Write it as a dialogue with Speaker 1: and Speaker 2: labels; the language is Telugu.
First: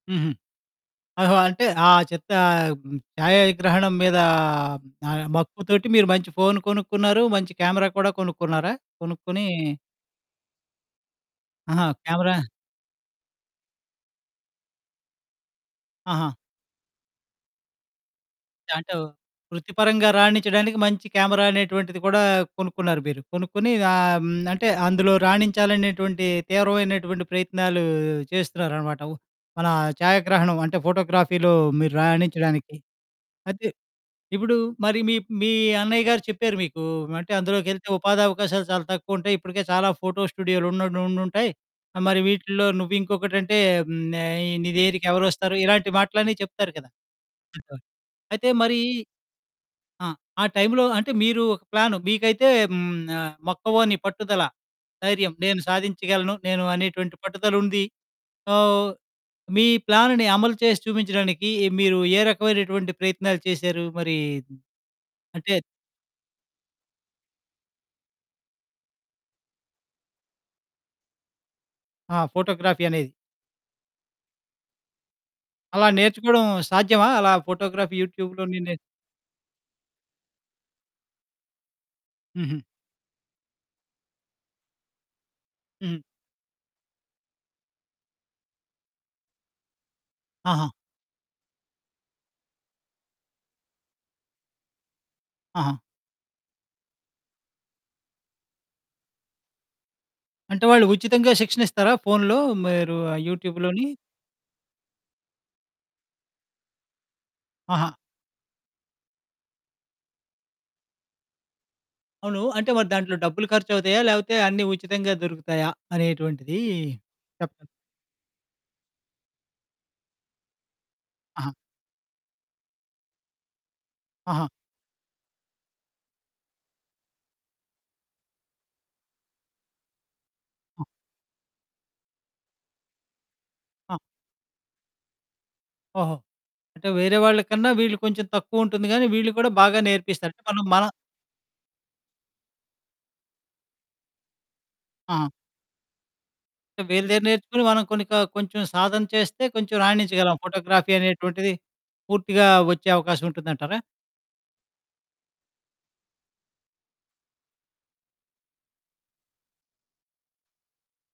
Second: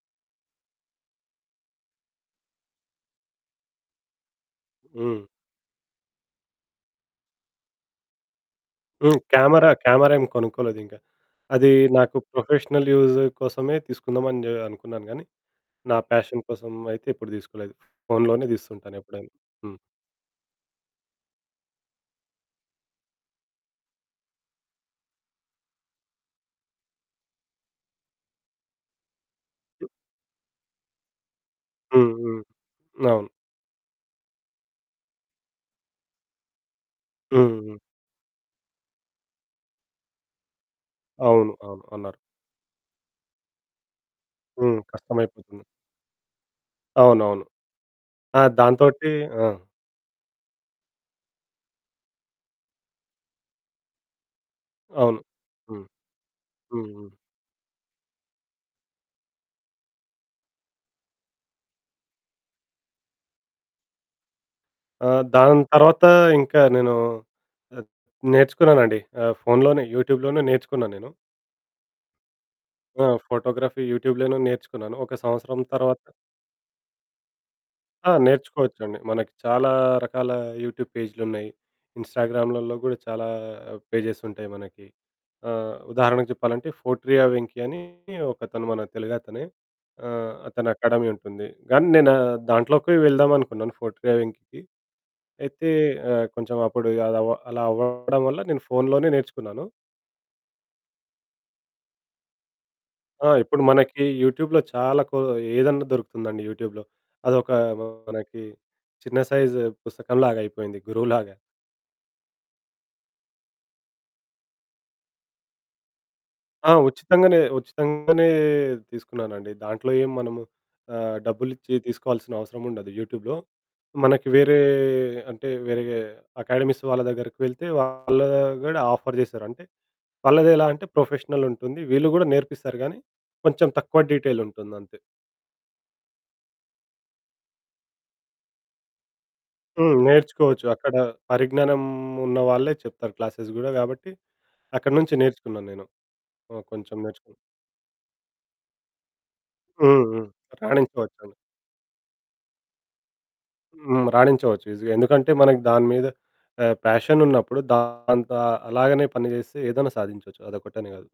Speaker 1: హుహు. ఓహో! అంటే ఆ చెత్త ఛాయాగ్రహణం మీద
Speaker 2: హ్మ్.
Speaker 1: ఆహ్, మక్కువతోటి మీరు మంచి ఫోను కొనుక్కున్నారు, మంచి కెమెరా కూడా కొనుక్కున్నారా?
Speaker 2: హ్మ్.
Speaker 1: కొనుక్కొని
Speaker 2: కామెరా కామెరా ఏమి కొనుక్కోలేదింకా. అది
Speaker 1: ఆహా!
Speaker 2: నాకు
Speaker 1: కామెరా.
Speaker 2: ప్రొఫెషనల్ యూజ్ కోసమే తీసుకుందామని ఆహ్, అనుకున్నాను కానీ నా
Speaker 1: ఆహా!
Speaker 2: పాషన్ కోసం అయితే ఎప్పుడు తీసుకోలేదు ఫోనులోనే
Speaker 1: అంటే
Speaker 2: తీసుతుంటాను ఎప్పుడైనా. హ్మ్.
Speaker 1: వృత్తిపరంగా రాణించడానికి మంచి కామెరా అనేటువంటిది కూడా కొనుక్కున్నారు మీరు. కొనుక్కొని ఆహ్, హ్మ్. అంటే అందులో రాణించాలనేటువంటి తీవ్రమైనటువంటి ప్రయత్నాలు చేస్తున్నారన్నమాట. మన ఛాయాగ్రహణం అంటే ఫోటోగ్రఫీలో మీరు
Speaker 2: హ్మ్. హ్మ్.
Speaker 1: రాణించడానికి.
Speaker 2: అవును.
Speaker 1: అయితే ఇప్పుడు మరి మీ మీ అన్నయ్య గారు చెప్పారు మీకు అంటే
Speaker 2: హుహు.
Speaker 1: "అందులోకెళ్తే ఉపాధి అవకాశాలు చాలా తక్కువుంటాయి, ఇప్పటికే చాలా ఫోటో స్టూడియోలు ఉండ్ ఉండుంటాయి
Speaker 2: అవును. అవును. అన్నారు.
Speaker 1: మరి వీటిల్లో నువ్వింకొకటంటే హ్మ్. ఆహ్, నీ
Speaker 2: హ్మ్.
Speaker 1: దగ్గరికెవరొస్తారు?"
Speaker 2: కష్టమైపోతుంది.
Speaker 1: ఇలాంటి మాటలన్నీ చెప్తారు కదా!
Speaker 2: అవునవును.
Speaker 1: [unintelligible] అయితే
Speaker 2: ఆహ్,
Speaker 1: మరి
Speaker 2: దాంతోటి ఆ!
Speaker 1: ఆ! ఆ టైంలో అంటే మీరు ఒక ప్లాను. మీకైతే హ్మ్. ఆహ్, మొక్కవోని పట్టుదల,
Speaker 2: అవును.
Speaker 1: ధైర్యం, నేను
Speaker 2: హ్మ్.
Speaker 1: సాధించగలను నేను
Speaker 2: హుహు.
Speaker 1: అనేటువంటి పట్టుదలుంది. సో, మీ ప్లానుని అమలు చేసి చూపించడానికి మీరు ఏ రకమైనటువంటి ప్రయత్నాలు చేశారు మరి?
Speaker 2: ఆ!
Speaker 1: అంటే
Speaker 2: దాని తర్వాత ఇంకా నేను అద్ నేర్చుకున్నానండి ఆహ్, ఫోనులోనే, యూట్యూబ్‌లోనే నేర్చుకున్నా నేను.
Speaker 1: ఆ! ఫోటోగ్రఫీ
Speaker 2: ఆ!
Speaker 1: అనేది.
Speaker 2: ఫోటోగ్రఫీ యూట్యూబ్‌లోనే నేర్చుకున్నాను. ఒక సంవత్సరం
Speaker 1: అలా
Speaker 2: తర్వాత
Speaker 1: నేర్చుకోవడం సాధ్యమా? అలా ఫోటోగ్రఫీ
Speaker 2: ఆ!
Speaker 1: యూట్యూబ్‌లోని నే
Speaker 2: నేర్చుకోవచ్చండి. మనకి చాలా రకాల యూట్యూబ్ పేజీలున్నాయి.
Speaker 1: హుహు.
Speaker 2: ఇంస్టాగ్రాములల్లో కూడా చాలా పేజెస్ ఉంటాయి మనకి. ఆహ్,
Speaker 1: హుహు.
Speaker 2: ఉదాహరణకు చెప్పాలంటే ఫోర్ట్రియా వెంకీ అని ఒకతను మన తెలుగతనే ఆహ్,
Speaker 1: ఆహా!
Speaker 2: అతనకాడమీ ఉంటుంది. కానీ నేను దాంట్లోకి వెళ్దామనుకున్నాను ఫోర్ట్రియా వెంకీకి అయితే
Speaker 1: ఆహా!
Speaker 2: ఆహ్, కొంచెం అప్పుడు ఆహ్, అదా అలా అవ్వడం వల్ల నేను ఫోనులోనే నేర్చుకున్నాను.
Speaker 1: అంటే వాళ్ళు ఉచితంగా శిక్షణిస్తారా? ఫోనులో మీరు ఆ
Speaker 2: ఆ! ఇప్పుడు
Speaker 1: యూట్యూబ్‌లోని?
Speaker 2: మనకి యూట్యూబ్‌లో చాలా కో ఏదైనా దొరుకుతుందండి యూట్యూబ్‌లో. అదొక
Speaker 1: ఆహా!
Speaker 2: మనకి చిన్న సైజు పుస్తకంలాగైపోయింది గురువులాగా.
Speaker 1: అవును. అంటే మరి దాంట్లో డబ్బులు ఖర్చవుతాయా? లేకపోతే అన్ని ఉచితంగా దొరుకుతాయా అనేటువంటిది
Speaker 2: ఆ! ఉచితంగానే,
Speaker 1: చెప్పండి?
Speaker 2: ఉచితంగానే తీసుకున్నానండి. దాంట్లో ఏం మనము ఆహ్,
Speaker 1: ఆహా!
Speaker 2: డబ్బులిచ్చి తీసుకోవాల్సిన అవసరముండదు యూట్యూబ్‌లో. మనకి
Speaker 1: ఆహా!
Speaker 2: వేరే అంటే వేరే అకాడమీస్ వాళ్ళ దగ్గరకెళ్తే వాళ్ళు కూడా ఆఫర్ చేశారు. అంటే వాళ్ళదెలా అంటే
Speaker 1: హ్మ్.
Speaker 2: ప్రొఫెషనల్ ఉంటుంది. వీళ్ళు కూడా నేర్పిస్తారు గానీ కొంచెం
Speaker 1: ఆ!
Speaker 2: తక్కువ డీటెయిల్ ఉంటుందంతే.
Speaker 1: ఓహో! అంటే వేరే వాళ్ళ కన్నా వీళ్ళు కొంచెం తక్కువుంటుంది గాని వీళ్ళు కూడా బాగా
Speaker 2: హ్మ్.
Speaker 1: నేర్పిస్తారు. అంటే మనం
Speaker 2: నేర్చుకోవచ్చు.
Speaker 1: మన
Speaker 2: అక్కడ పరిజ్ఞానం ఉన్న వాళ్ళే చెప్తారు క్లాసెస్ కూడా గాబట్టి అక్కడి నుంచి
Speaker 1: ఆహా!
Speaker 2: నేర్చుకున్నాను నేను. ఓహ్!
Speaker 1: అంటే
Speaker 2: కొంచెం
Speaker 1: వీళ్ళ దగ్గర
Speaker 2: నేర్చుకున్నా.
Speaker 1: నేర్చుకొని మనం కొన్ని క కొంచెం సాధన చేస్తే కొంచెం
Speaker 2: హుహు.
Speaker 1: రాణించగలం ఫోటోగ్రఫీ
Speaker 2: రాణించవచ్చండి.
Speaker 1: అనేటువంటిది పూర్తిగా వచ్చే అవకాశవుంటుందంటారా?
Speaker 2: హ్మ్. రాణించవచ్చు ఈజీగా. ఎందుకంటే మనకి దాని మీద ఆహ్, పాషన్ ఉన్నప్పుడు దాంతో అలాగానే పని చేస్తే ఏదైనా సాధించవచ్చు అదొక్కటనే కాదు.